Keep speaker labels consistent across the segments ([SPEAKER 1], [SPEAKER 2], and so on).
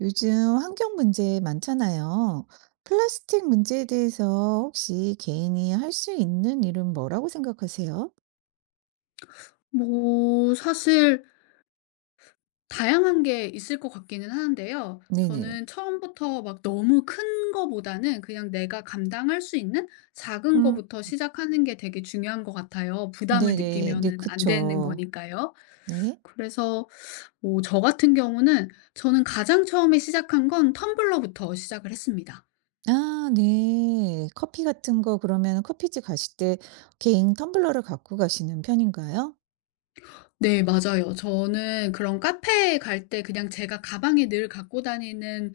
[SPEAKER 1] 요즘 환경 문제 많잖아요. 플라스틱 문제에 대해서 혹시 개인이 할 수 있는 일은 뭐라고 생각하세요?
[SPEAKER 2] 뭐 사실 다양한 게 있을 것 같기는 하는데요.
[SPEAKER 1] 네네.
[SPEAKER 2] 저는 처음부터 막 너무 큰 거보다는 그냥 내가 감당할 수 있는 작은
[SPEAKER 1] 음.
[SPEAKER 2] 거부터 시작하는 게 되게 중요한 것 같아요. 부담을
[SPEAKER 1] 네네. 네,
[SPEAKER 2] 느끼면은 안 되는
[SPEAKER 1] 그쵸.
[SPEAKER 2] 거니까요.
[SPEAKER 1] 네.
[SPEAKER 2] 그래서 뭐 저 같은 경우는, 저는 가장 처음에 시작한 건 텀블러부터 시작을 했습니다.
[SPEAKER 1] 아, 네. 커피 같은 거 그러면 커피집 가실 때 개인 텀블러를 갖고 가시는 편인가요?
[SPEAKER 2] 네, 맞아요. 저는 그런 카페에 갈 때 그냥 제가 가방에 늘 갖고 다니는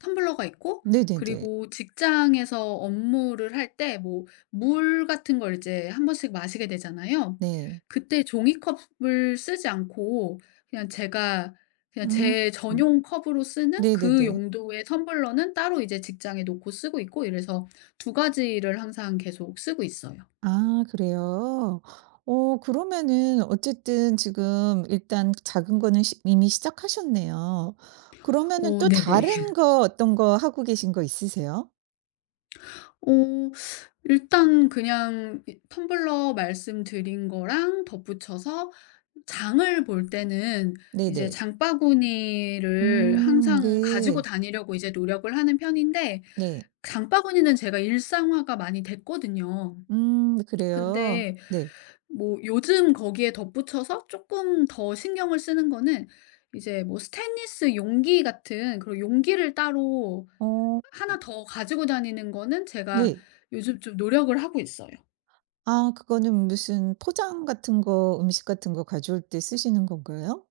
[SPEAKER 2] 텀블러가 있고,
[SPEAKER 1] 네네네.
[SPEAKER 2] 그리고 직장에서 업무를 할 때 뭐 물 같은 걸 이제 한 번씩 마시게 되잖아요.
[SPEAKER 1] 네.
[SPEAKER 2] 그때 종이컵을 쓰지 않고 그냥 제가 그냥
[SPEAKER 1] 음.
[SPEAKER 2] 제
[SPEAKER 1] 음.
[SPEAKER 2] 전용 컵으로 쓰는 그
[SPEAKER 1] 네네네.
[SPEAKER 2] 용도의 텀블러는 따로 이제 직장에 놓고 쓰고 있고, 이래서 두 가지를 항상 계속 쓰고 있어요.
[SPEAKER 1] 아, 그래요? 그러면은 어쨌든 지금 일단 작은 거는 시 이미 시작하셨네요. 그러면은
[SPEAKER 2] 어,
[SPEAKER 1] 또
[SPEAKER 2] 네네.
[SPEAKER 1] 다른 거 어떤 거 하고 계신 거 있으세요?
[SPEAKER 2] 어 일단 그냥 이 텀블러 말씀드린 거랑 덧붙여서 장을 볼 때는 이제
[SPEAKER 1] 네네.
[SPEAKER 2] 장바구니를 항상 가지고
[SPEAKER 1] 네.
[SPEAKER 2] 다니려고 이제 노력을 하는 편인데,
[SPEAKER 1] 네.
[SPEAKER 2] 장바구니는 제가 일상화가 많이 됐거든요.
[SPEAKER 1] 음, 그래요?
[SPEAKER 2] 근데
[SPEAKER 1] 네.
[SPEAKER 2] 뭐 요즘 거기에 덧붙여서 조금 더 신경을 쓰는 거는 이제 뭐 스테인리스 용기 같은 그런 용기를 따로
[SPEAKER 1] 어
[SPEAKER 2] 하나 더 가지고 다니는 거는 제가
[SPEAKER 1] 네.
[SPEAKER 2] 요즘 좀 노력을 하고 있어요.
[SPEAKER 1] 아, 그거는 무슨 포장 같은 거 음식 같은 거 가져올 때 쓰시는 건가요?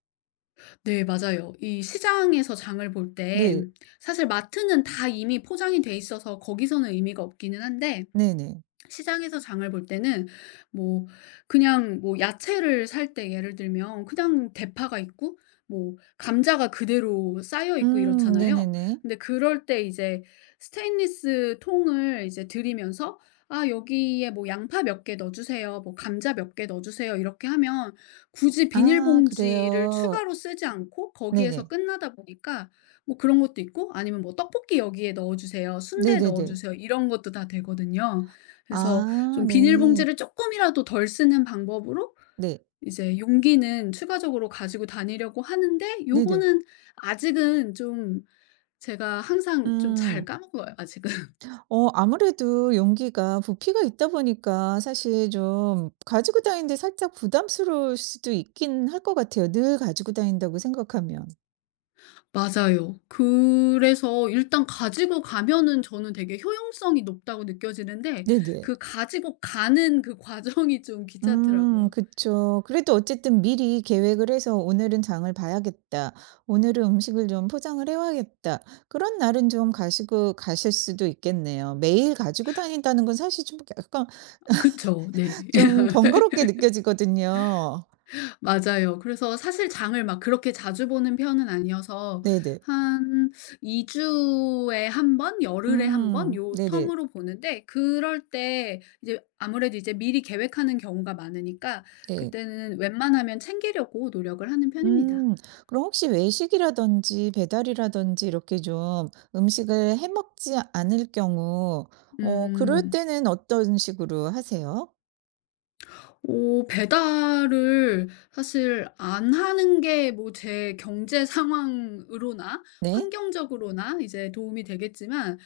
[SPEAKER 2] 네, 맞아요. 이 시장에서 장을 볼 때,
[SPEAKER 1] 네.
[SPEAKER 2] 사실 마트는 다 이미 포장이 돼 있어서 거기서는 의미가 없기는 한데,
[SPEAKER 1] 네네.
[SPEAKER 2] 시장에서 장을 볼 때는 뭐 그냥 뭐 야채를 살 때 예를 들면 그냥 대파가 있고 뭐 감자가 그대로 쌓여 있고 이렇잖아요.
[SPEAKER 1] 네네네.
[SPEAKER 2] 근데 그럴 때 이제 스테인리스 통을 이제 들이면서 "아, 여기에 뭐 양파 몇 개 넣어 주세요. 뭐 감자 몇 개 넣어 주세요." 이렇게 하면 굳이
[SPEAKER 1] 아,
[SPEAKER 2] 비닐봉지를
[SPEAKER 1] 그래요?
[SPEAKER 2] 추가로 쓰지 않고 거기에서
[SPEAKER 1] 네네.
[SPEAKER 2] 끝나다 보니까, 뭐 그런 것도 있고, 아니면 뭐 "떡볶이 여기에 넣어 주세요. 순대 넣어
[SPEAKER 1] 네네네.
[SPEAKER 2] 주세요." 이런 것도 다 되거든요. 그래서
[SPEAKER 1] 아
[SPEAKER 2] 좀
[SPEAKER 1] 네.
[SPEAKER 2] 비닐봉지를 조금이라도 덜 쓰는 방법으로
[SPEAKER 1] 네.
[SPEAKER 2] 이제 용기는 추가적으로 가지고 다니려고 하는데,
[SPEAKER 1] 네네.
[SPEAKER 2] 요거는 아직은 좀, 제가 항상 좀 잘
[SPEAKER 1] 음.
[SPEAKER 2] 까먹어요, 아직은.
[SPEAKER 1] 아무래도 용기가 부피가 있다 보니까 사실 좀 가지고 다니는데 살짝 부담스러울 수도 있긴 할 것 같아요, 늘 가지고 다닌다고 생각하면.
[SPEAKER 2] 맞아요. 그래서 일단 가지고 가면은 저는 되게 효용성이 높다고 느껴지는데
[SPEAKER 1] 네네.
[SPEAKER 2] 그 가지고 가는 그 과정이 좀 귀찮더라고요.
[SPEAKER 1] 그쵸. 그래도 어쨌든 미리 계획을 해서 '오늘은 장을 봐야겠다. 오늘은 음식을 좀 포장을 해 와야겠다.' 그런 날은 좀 가시고 가실 수도 있겠네요. 매일 가지고 다닌다는 건 사실 좀 약간
[SPEAKER 2] 그쵸. 네.
[SPEAKER 1] 좀 번거롭게 느껴지거든요.
[SPEAKER 2] 맞아요. 그래서 사실 장을 막 그렇게 자주 보는 편은 아니어서,
[SPEAKER 1] 네네.
[SPEAKER 2] 한 2 주에 한 번, 열흘에 한 번
[SPEAKER 1] 음.
[SPEAKER 2] 요
[SPEAKER 1] 네네.
[SPEAKER 2] 텀으로 보는데, 그럴 때 이제 아무래도 이제 미리 계획하는 경우가 많으니까
[SPEAKER 1] 네.
[SPEAKER 2] 그때는 웬만하면 챙기려고 노력을 하는 편입니다.
[SPEAKER 1] 음. 그럼 혹시 외식이라든지 배달이라든지 이렇게 좀 음식을 해 먹지 않을 경우 그럴
[SPEAKER 2] 음.
[SPEAKER 1] 때는 어떤 식으로 하세요?
[SPEAKER 2] 배달을 사실 안 하는 게 뭐 제 경제 상황으로나
[SPEAKER 1] 네.
[SPEAKER 2] 환경적으로나 이제 도움이 되겠지만,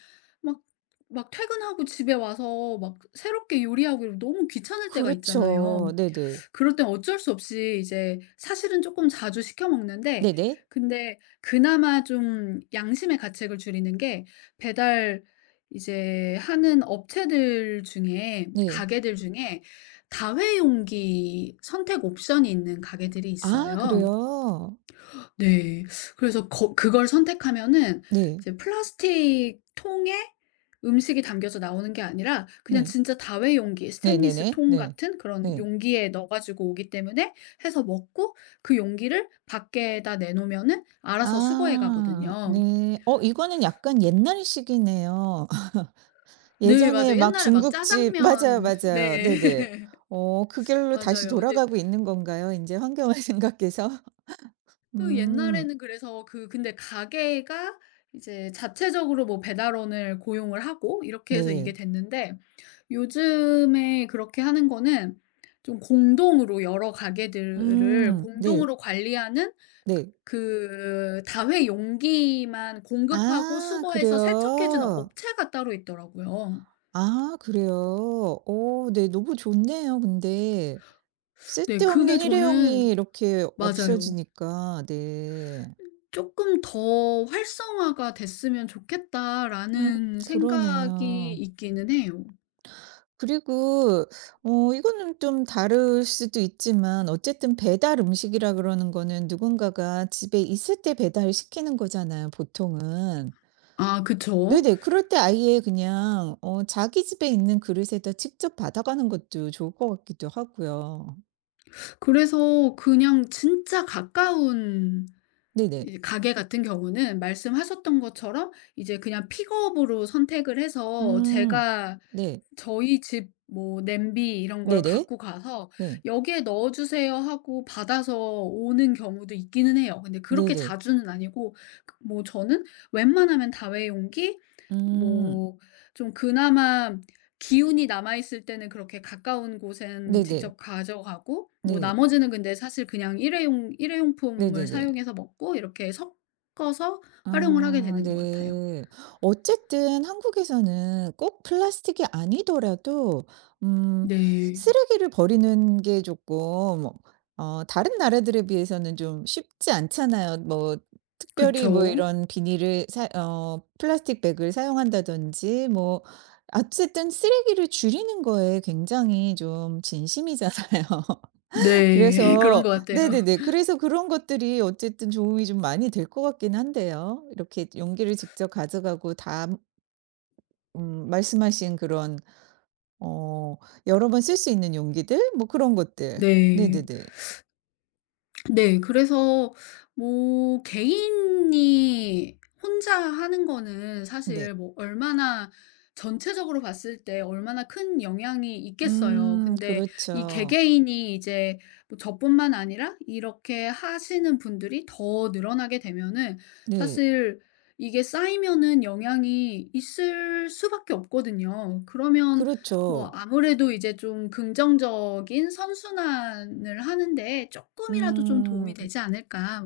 [SPEAKER 2] 막 막 퇴근하고 집에 와서 막 새롭게 요리하고 이러면 너무 귀찮을 때가 있잖아요.
[SPEAKER 1] 그렇죠. 네네.
[SPEAKER 2] 그럴 땐 어쩔 수 없이 이제 사실은 조금 자주 시켜 먹는데,
[SPEAKER 1] 네네.
[SPEAKER 2] 근데 그나마 좀 양심의 가책을 줄이는 게, 배달 이제 하는 업체들 중에,
[SPEAKER 1] 네.
[SPEAKER 2] 가게들 중에 다회용기 선택 옵션이 있는 가게들이
[SPEAKER 1] 아,
[SPEAKER 2] 있어요.
[SPEAKER 1] 그래요?
[SPEAKER 2] 네. 그래서 거 그걸 선택하면은
[SPEAKER 1] 네.
[SPEAKER 2] 이제 플라스틱 통에 음식이 담겨서 나오는 게 아니라 그냥
[SPEAKER 1] 네.
[SPEAKER 2] 진짜 다회용기 스테인리스
[SPEAKER 1] 네네네.
[SPEAKER 2] 통
[SPEAKER 1] 네.
[SPEAKER 2] 같은 그런
[SPEAKER 1] 네.
[SPEAKER 2] 용기에 넣어 가지고 오기 때문에, 해서 먹고 그 용기를 밖에다 내놓으면은 알아서 수거해
[SPEAKER 1] 아.
[SPEAKER 2] 가거든요.
[SPEAKER 1] 네. 이거는 약간 옛날식이네요.
[SPEAKER 2] 네, 맞아요.
[SPEAKER 1] 예전에 막
[SPEAKER 2] 옛날에 막
[SPEAKER 1] 중국집 맞아요,
[SPEAKER 2] 짜장면
[SPEAKER 1] 맞아요.
[SPEAKER 2] 네.
[SPEAKER 1] 네네. 그 길로 다시
[SPEAKER 2] 맞아요. 근데
[SPEAKER 1] 돌아가고 있는 건가요? 인제 환경을 생각해서?
[SPEAKER 2] 그
[SPEAKER 1] 음.
[SPEAKER 2] 옛날에는, 그래서 근데 가게가 이제 자체적으로 뭐 배달원을 고용을 하고 이렇게 해서 이게
[SPEAKER 1] 네.
[SPEAKER 2] 됐는데, 요즘에 그렇게 하는 거는 좀 공동으로, 여러 가게들을
[SPEAKER 1] 음. 네.
[SPEAKER 2] 공동으로 관리하는,
[SPEAKER 1] 네.
[SPEAKER 2] 그 다회 용기만 공급하고
[SPEAKER 1] 아,
[SPEAKER 2] 수거해서 세척해 주는
[SPEAKER 1] 그래요?
[SPEAKER 2] 업체가 따로 있더라고요.
[SPEAKER 1] 아, 그래요? 어 네. 너무 좋네요 근데.
[SPEAKER 2] 네, 그게
[SPEAKER 1] 쓸데없는 일회용이
[SPEAKER 2] 저는,
[SPEAKER 1] 이렇게
[SPEAKER 2] 맞아요.
[SPEAKER 1] 없어지니까. 네.
[SPEAKER 2] 조금 더 활성화가 됐으면
[SPEAKER 1] 음,
[SPEAKER 2] 좋겠다.'라는 생각이
[SPEAKER 1] 그러네요.
[SPEAKER 2] 있기는 해요.
[SPEAKER 1] 그리고 이거는 좀 다를 수도 있지만 어쨌든 배달 음식이라 그러는 거는 누군가가 집에 있을 때 배달시키는 거잖아요, 보통은.
[SPEAKER 2] 아, 그쵸.
[SPEAKER 1] 네네. 그럴 때 아예 그냥 자기 집에 있는 그릇에다 직접 받아가는 것도 좋을 것 같기도 하고요.
[SPEAKER 2] 그래서 그냥 진짜 가까운,
[SPEAKER 1] 네네.
[SPEAKER 2] 이 가게 같은 경우는 말씀하셨던 것처럼 이제 그냥 픽업으로 선택을 해서
[SPEAKER 1] 음.
[SPEAKER 2] 제가
[SPEAKER 1] 네.
[SPEAKER 2] 저희 집 뭐 냄비 이런 걸
[SPEAKER 1] 네네.
[SPEAKER 2] 갖고 가서
[SPEAKER 1] 네.
[SPEAKER 2] "여기에 넣어 주세요." 하고 받아서 오는 경우도 있기는 해요. 근데 그렇게
[SPEAKER 1] 네네.
[SPEAKER 2] 자주는 아니고, 그 뭐 저는 웬만하면 다회용기,
[SPEAKER 1] 음.
[SPEAKER 2] 뭐 좀 그나마 기운이 남아 있을 때는 그렇게 가까운 곳엔
[SPEAKER 1] 네네.
[SPEAKER 2] 직접 가져가고, 뭐
[SPEAKER 1] 네.
[SPEAKER 2] 나머지는 근데 사실 그냥 일회용품을
[SPEAKER 1] 네네네.
[SPEAKER 2] 사용해서 먹고 이렇게 섞어서 활용을 하게
[SPEAKER 1] 아
[SPEAKER 2] 되는 것 같아요.
[SPEAKER 1] 네. 어쨌든 한국에서는 꼭 플라스틱이 아니더라도 음
[SPEAKER 2] 네.
[SPEAKER 1] 쓰레기를 버리는 게 조금 다른 나라들에 비해서는 좀 쉽지 않잖아요. 뭐 특별히 뭐
[SPEAKER 2] 그쵸.
[SPEAKER 1] 이런 비닐을 사 어 플라스틱 백을 사용한다든지 뭐 어쨌든 쓰레기를 줄이는 거에 굉장히 좀 진심이잖아요.
[SPEAKER 2] 네. 그런
[SPEAKER 1] 그래서
[SPEAKER 2] 것 같아요.
[SPEAKER 1] 네네네. 그래서 그런 것들이 어쨌든 도움이 좀 많이 될 것 같긴 한데요. 이렇게 용기를 직접 가져가고 다 말씀하신 그런 어 여러 번 쓸 수 있는 용기들 뭐 그런 것들.
[SPEAKER 2] 네.
[SPEAKER 1] 네네네.
[SPEAKER 2] 네. 그래서 뭐 개인이 혼자 하는 거는 사실
[SPEAKER 1] 네.
[SPEAKER 2] 뭐 얼마나, 전체적으로 봤을 때 얼마나 큰 영향이 있겠어요. 근데 이
[SPEAKER 1] 그렇죠.
[SPEAKER 2] 개개인이 이제 뭐 저뿐만 아니라 이렇게 하시는 분들이 더 늘어나게 되면은
[SPEAKER 1] 네.
[SPEAKER 2] 사실 이게 쌓이면은 영향이 있을 수밖에 없거든요. 그러면 뭐
[SPEAKER 1] 그렇죠.
[SPEAKER 2] 아무래도 이제 좀 긍정적인 선순환을 하는 데 조금이라도 좀 도움이
[SPEAKER 1] 음.
[SPEAKER 2] 되지 않을까,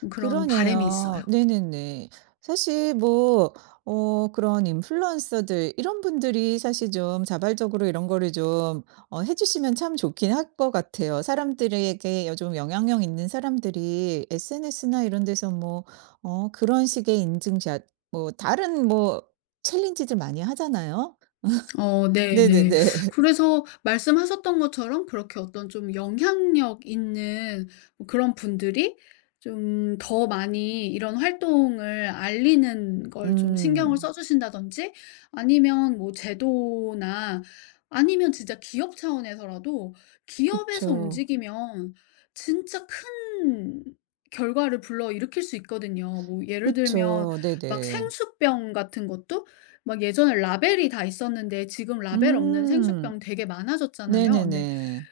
[SPEAKER 2] 뭐 그런 바람이 있어요.
[SPEAKER 1] 그러네요. 네네네. 사실 뭐 그런 인플루언서들 이런 분들이 사실 좀 자발적으로 이런 거를 좀 해 주시면 참 좋긴 할 것 같아요. 사람들에게 여 좀 영향력 있는 사람들이 SNS나 이런 데서 뭐 그런 식의 인증샷 뭐 다른 뭐 챌린지들 많이 하잖아요.
[SPEAKER 2] 어, 네네.
[SPEAKER 1] 네네네.
[SPEAKER 2] 그래서 말씀하셨던 것처럼 그렇게 어떤 좀 영향력 있는 뭐 그런 분들이 좀 더 많이 이런 활동을 알리는 걸 좀 신경을 써
[SPEAKER 1] 음.
[SPEAKER 2] 주신다든지, 아니면 뭐 제도나 아니면 진짜 기업 차원에서라도, 기업에서
[SPEAKER 1] 그쵸.
[SPEAKER 2] 움직이면 진짜 큰 결과를 불러일으킬 수 있거든요. 뭐 예를 들면,
[SPEAKER 1] 그쵸.
[SPEAKER 2] 막
[SPEAKER 1] 네네.
[SPEAKER 2] 생수병 같은 것도 막 예전에 라벨이 다 있었는데 지금 라벨 없는
[SPEAKER 1] 음.
[SPEAKER 2] 생수병 되게 많아졌잖아요. 근데
[SPEAKER 1] 네네네.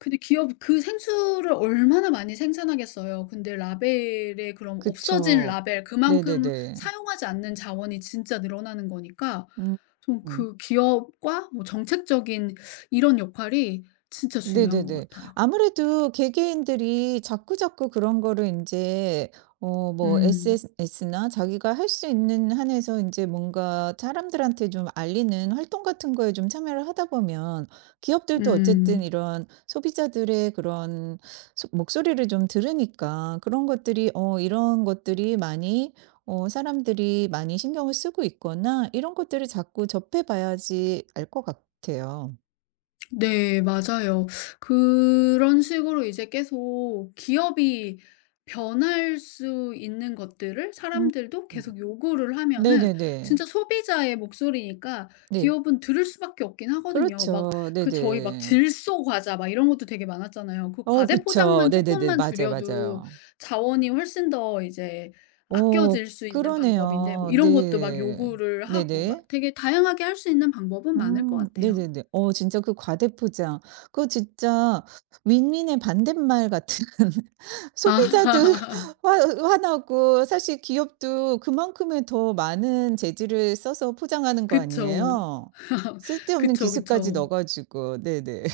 [SPEAKER 2] 근데 기업이 그 생수를 얼마나 많이 생산하겠어요. 근데 라벨에, 그럼 없어진
[SPEAKER 1] 그쵸.
[SPEAKER 2] 라벨 그만큼
[SPEAKER 1] 네네네.
[SPEAKER 2] 사용하지 않는 자원이 진짜 늘어나는 거니까,
[SPEAKER 1] 음.
[SPEAKER 2] 좀 그 기업과 뭐 정책적인 이런 역할이 진짜 중요한 것
[SPEAKER 1] 네네네.
[SPEAKER 2] 같아요.
[SPEAKER 1] 아무래도 개개인들이 자꾸자꾸 그런 거를 인제 뭐
[SPEAKER 2] 음.
[SPEAKER 1] SNS나 자기가 할 수 있는 한에서 인제 뭔가 사람들한테 좀 알리는 활동 같은 거에 좀 참여를 하다 보면 기업들도 어쨌든
[SPEAKER 2] 음.
[SPEAKER 1] 이런 소비자들의 그런 소 목소리를 좀 들으니까 그런 것들이 이런 것들이 많이 사람들이 많이 신경을 쓰고 있거나 이런 것들을 자꾸 접해 봐야지 알 것 같아요.
[SPEAKER 2] 네, 맞아요. 그런 식으로 이제 계속 기업이 변할 수 있는 것들을
[SPEAKER 1] 음.
[SPEAKER 2] 사람들도 계속 요구를 하면은,
[SPEAKER 1] 네네네.
[SPEAKER 2] 진짜 소비자의 목소리니까
[SPEAKER 1] 네.
[SPEAKER 2] 기업은 들을 수밖에 없긴 하거든요. 막
[SPEAKER 1] 그렇죠.
[SPEAKER 2] 그 저희 막
[SPEAKER 1] 네네.
[SPEAKER 2] 질소 과자 막 이런 것도 되게 많았잖아요. 그
[SPEAKER 1] 어,
[SPEAKER 2] 과제
[SPEAKER 1] 그쵸.
[SPEAKER 2] 포장만
[SPEAKER 1] 네네네.
[SPEAKER 2] 조금만
[SPEAKER 1] 맞아요,
[SPEAKER 2] 줄여도
[SPEAKER 1] 맞아요.
[SPEAKER 2] 자원이 훨씬 더 이제
[SPEAKER 1] 어,
[SPEAKER 2] 아껴질 수 있는 방법인데, 뭐
[SPEAKER 1] 그러네요.
[SPEAKER 2] 이런 것도 막
[SPEAKER 1] 네.
[SPEAKER 2] 요구를 하고, 막
[SPEAKER 1] 네네.
[SPEAKER 2] 되게 다양하게 할 수 있는 방법은 많을 것 같아요.
[SPEAKER 1] 네네네. 진짜 그 과대포장 그거 진짜 윈윈의 반대말 같은 소비자도
[SPEAKER 2] 아.
[SPEAKER 1] 화 화나고 사실 기업도 그만큼의 더 많은 재질을 써서 포장하는 거
[SPEAKER 2] 그쵸.
[SPEAKER 1] 아니에요? 쓸데없는 기
[SPEAKER 2] 그쵸,
[SPEAKER 1] 술까지
[SPEAKER 2] 그쵸.
[SPEAKER 1] 넣어 가지고. 네네.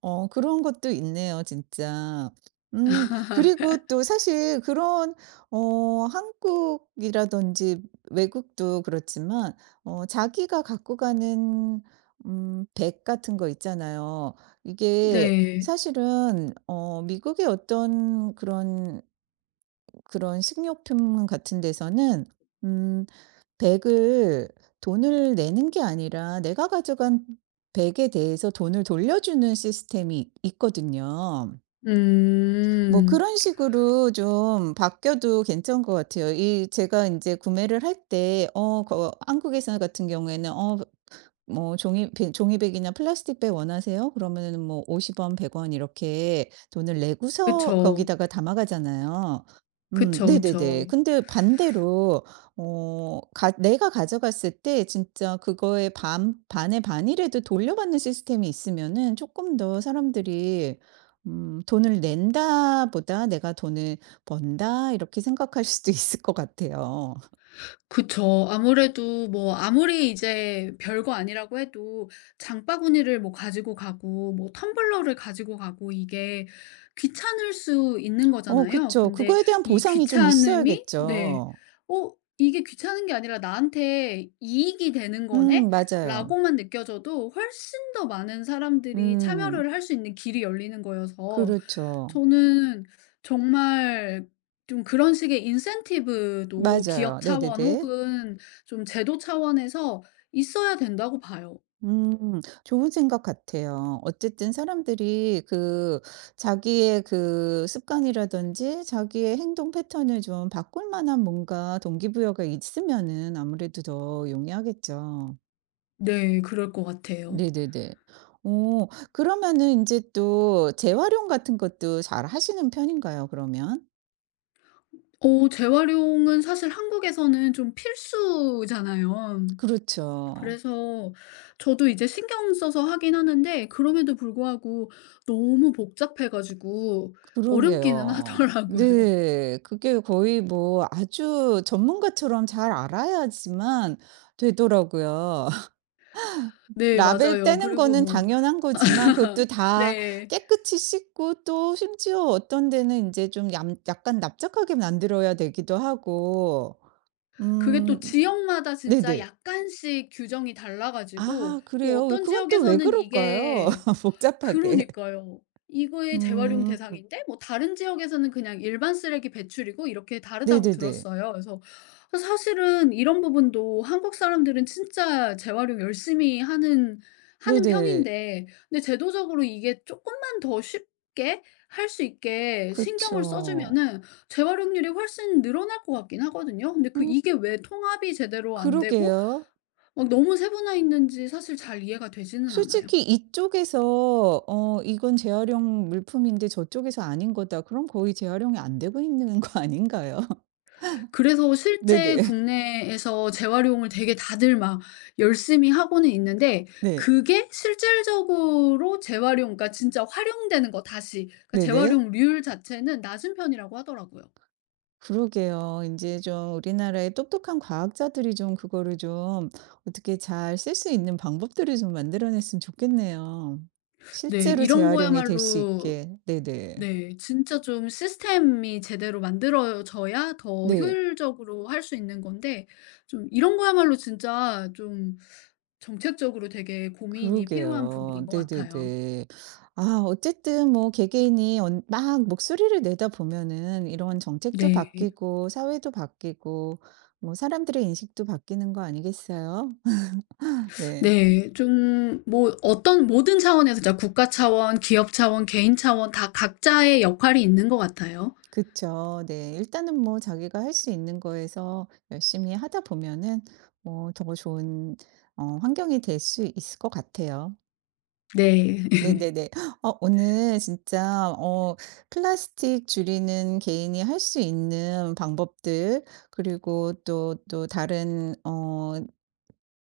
[SPEAKER 1] 그런 것도 있네요 진짜. 음, 그리고 또 사실 그런 한국이라든지 외국도 그렇지만 자기가 갖고 가는 백 같은 거 있잖아요. 이게
[SPEAKER 2] 네.
[SPEAKER 1] 사실은 미국의 어떤 그런 식료품 같은 데서는 음 백을 돈을 내는 게 아니라 내가 가져간 백에 대해서 돈을 돌려주는 시스템이 있거든요. 뭐
[SPEAKER 2] 음.
[SPEAKER 1] 그런 식으로 좀 바뀌어도 괜찮은 것 같아요. 이 제가 인제 구매를 할 때 어 거 한국에서 같은 경우에는 뭐 종이백이나 플라스틱백 원하세요? 그러면은 뭐 50원 100원 이렇게 돈을 내고서
[SPEAKER 2] 그쵸.
[SPEAKER 1] 거기다가 담아가잖아요.
[SPEAKER 2] 그쵸,
[SPEAKER 1] 네네네.
[SPEAKER 2] 그쵸.
[SPEAKER 1] 근데 반대로 어 가 내가 가져갔을 때 진짜 그거의 반 반의 반이라도 돌려받는 시스템이 있으면은 조금 더 사람들이 '돈을 낸다 보다 내가 돈을 번다.' 이렇게 생각할 수도 있을 것 같아요.
[SPEAKER 2] 그쵸. 아무래도 뭐 아무리 이제 별거 아니라고 해도 장바구니를 뭐 가지고 가고 뭐 텀블러를 가지고 가고, 이게 귀찮을 수 있는
[SPEAKER 1] 어,
[SPEAKER 2] 거잖아요.
[SPEAKER 1] 그쵸.
[SPEAKER 2] 근데
[SPEAKER 1] 그거에 대한
[SPEAKER 2] 이
[SPEAKER 1] 보상이 좀
[SPEAKER 2] 귀찮음이, 네.
[SPEAKER 1] 있어야겠죠.
[SPEAKER 2] "어 이게 귀찮은 게 아니라 나한테 이익이 되는 거네?'
[SPEAKER 1] 맞아요.
[SPEAKER 2] 라고만 느껴져도 훨씬 더 많은 사람들이
[SPEAKER 1] 음
[SPEAKER 2] 참여를 할 수 있는 길이 열리는 거여서,
[SPEAKER 1] 그렇죠.
[SPEAKER 2] 저는 정말 좀 그런 식의 인센티브도 기업
[SPEAKER 1] 맞아요.
[SPEAKER 2] 차원
[SPEAKER 1] 네네네.
[SPEAKER 2] 혹은 좀 제도 차원에서 있어야 된다고 봐요.
[SPEAKER 1] 좋은 생각 같아요. 어쨌든 사람들이 그 자기의 그 습관이라든지 자기의 행동 패턴을 좀 바꿀 만한 뭔가 동기부여가 있으면은 아무래도 더 용이하겠죠.
[SPEAKER 2] 네. 그럴 것 같아요.
[SPEAKER 1] 네네네. 오, 그러면은 이제 또 재활용 같은 것도 잘 하시는 편인가요, 그러면?
[SPEAKER 2] 어, 재활용은 사실 한국에서는 좀 필수잖아요.
[SPEAKER 1] 그렇죠.
[SPEAKER 2] 그래서 저도 이제 신경 써서 하긴 하는데, 그럼에도 불구하고 너무 복잡해 가지고 어렵기는
[SPEAKER 1] 그러게요.
[SPEAKER 2] 하더라고요.
[SPEAKER 1] 네. 그게 거의 뭐 아주 전문가처럼 잘 알아야지만 되더라고요.
[SPEAKER 2] 네,
[SPEAKER 1] 라벨
[SPEAKER 2] 맞아요.
[SPEAKER 1] 떼는
[SPEAKER 2] 그리고
[SPEAKER 1] 거는
[SPEAKER 2] 뭐,
[SPEAKER 1] 당연한 거지만 그것도 다
[SPEAKER 2] 네.
[SPEAKER 1] 깨끗이 씻고 또 심지어 어떤 데는 이제 좀 얌 약간 납작하게 만들어야 되기도 하고.
[SPEAKER 2] 그게
[SPEAKER 1] 음
[SPEAKER 2] 또 지역마다 진짜
[SPEAKER 1] 네네.
[SPEAKER 2] 약간씩 규정이 달라 가지고,
[SPEAKER 1] 아,
[SPEAKER 2] 뭐
[SPEAKER 1] 그래요? 왜
[SPEAKER 2] 어떤
[SPEAKER 1] 그건 또 왜
[SPEAKER 2] 지역에서는
[SPEAKER 1] 그럴까요?
[SPEAKER 2] 이게
[SPEAKER 1] 복잡하게.
[SPEAKER 2] 그러니까요, 이거의 재활용
[SPEAKER 1] 음.
[SPEAKER 2] 대상인데 뭐 다른 지역에서는 그냥 일반 쓰레기 배출이고 이렇게 다르다고
[SPEAKER 1] 네네네.
[SPEAKER 2] 들었어요. 그래서 사실은 이런 부분도 한국 사람들은 진짜 재활용 열심히 하는
[SPEAKER 1] 네네.
[SPEAKER 2] 편인데, 근데 제도적으로 이게 쪼끔만 더 쉽게 할 수 있게 신경을 써
[SPEAKER 1] 그쵸.
[SPEAKER 2] 주면은 재활용률이 훨씬 늘어날 것 같긴 하거든요. 근데 그
[SPEAKER 1] 음
[SPEAKER 2] 이게 왜 통합이 제대로 안 되고
[SPEAKER 1] 그러게요.
[SPEAKER 2] 막 너무 세분화 있는지 사실 잘 이해가 되지는 않아요.
[SPEAKER 1] 솔직히 이쪽에서 '이건 재활용 물품인데 저쪽에서 아닌 거다.' 그럼 거의 재활용이 안 되고 있는 거 아닌가요?
[SPEAKER 2] 그래서 실제
[SPEAKER 1] 네네.
[SPEAKER 2] 국내에서 재활용을 되게 다들 막 열심히 하고는 있는데,
[SPEAKER 1] 네.
[SPEAKER 2] 그게 실질적으로 재활용, 그러니까 진짜 활용되는 거, 다시 그러니까
[SPEAKER 1] 네네.
[SPEAKER 2] 재활용률 자체는 낮은 편이라고 하더라고요.
[SPEAKER 1] 그러게요. 이제 좀 우리나라의 똑똑한 과학자들이 좀 그거를 좀 어떻게 잘 쓸 수 있는 방법들을 좀 만들어 냈으면 좋겠네요.
[SPEAKER 2] 네.
[SPEAKER 1] 실제로
[SPEAKER 2] 이런
[SPEAKER 1] 재활용이 될 수
[SPEAKER 2] 거야말로,
[SPEAKER 1] 있게. 네네.
[SPEAKER 2] 네. 진짜 좀 시스템이 제대로 만들어져야 더
[SPEAKER 1] 네.
[SPEAKER 2] 효율적으로 할 수 있는 건데, 좀 이런 거야말로 진짜 좀 정책적으로 되게 고민이 필요한 부분인
[SPEAKER 1] 그러게요.
[SPEAKER 2] 것 같아요.
[SPEAKER 1] 네네네. 아, 어쨌든 뭐 개개인이 언 막 목소리를 내다 보면은 이런 정책도
[SPEAKER 2] 네.
[SPEAKER 1] 바뀌고 사회도 바뀌고 뭐 사람들의 인식도 바뀌는 거 아니겠어요? 네.
[SPEAKER 2] 네. 좀 뭐 어떤 모든 차원에서, 진짜 국가 차원, 기업 차원, 개인 차원 다 각자의 역할이 있는 것 같아요.
[SPEAKER 1] 그쵸. 네. 일단은 뭐 자기가 할 수 있는 거에서 열심히 하다 보면은 뭐 더 좋은 환경이 될 수 있을 것 같아요.
[SPEAKER 2] 네.
[SPEAKER 1] 네네네. 오늘 진짜 플라스틱 줄이는 개인이 할 수 있는 방법들 그리고 또 다른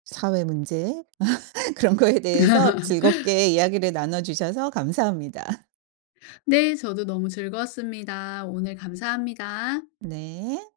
[SPEAKER 1] 사회 문제 그런 거에 대해서 즐겁게 이야기를 나눠 주셔서 감사합니다.
[SPEAKER 2] 네. 저도 너무 즐거웠습니다. 오늘 감사합니다.
[SPEAKER 1] 네.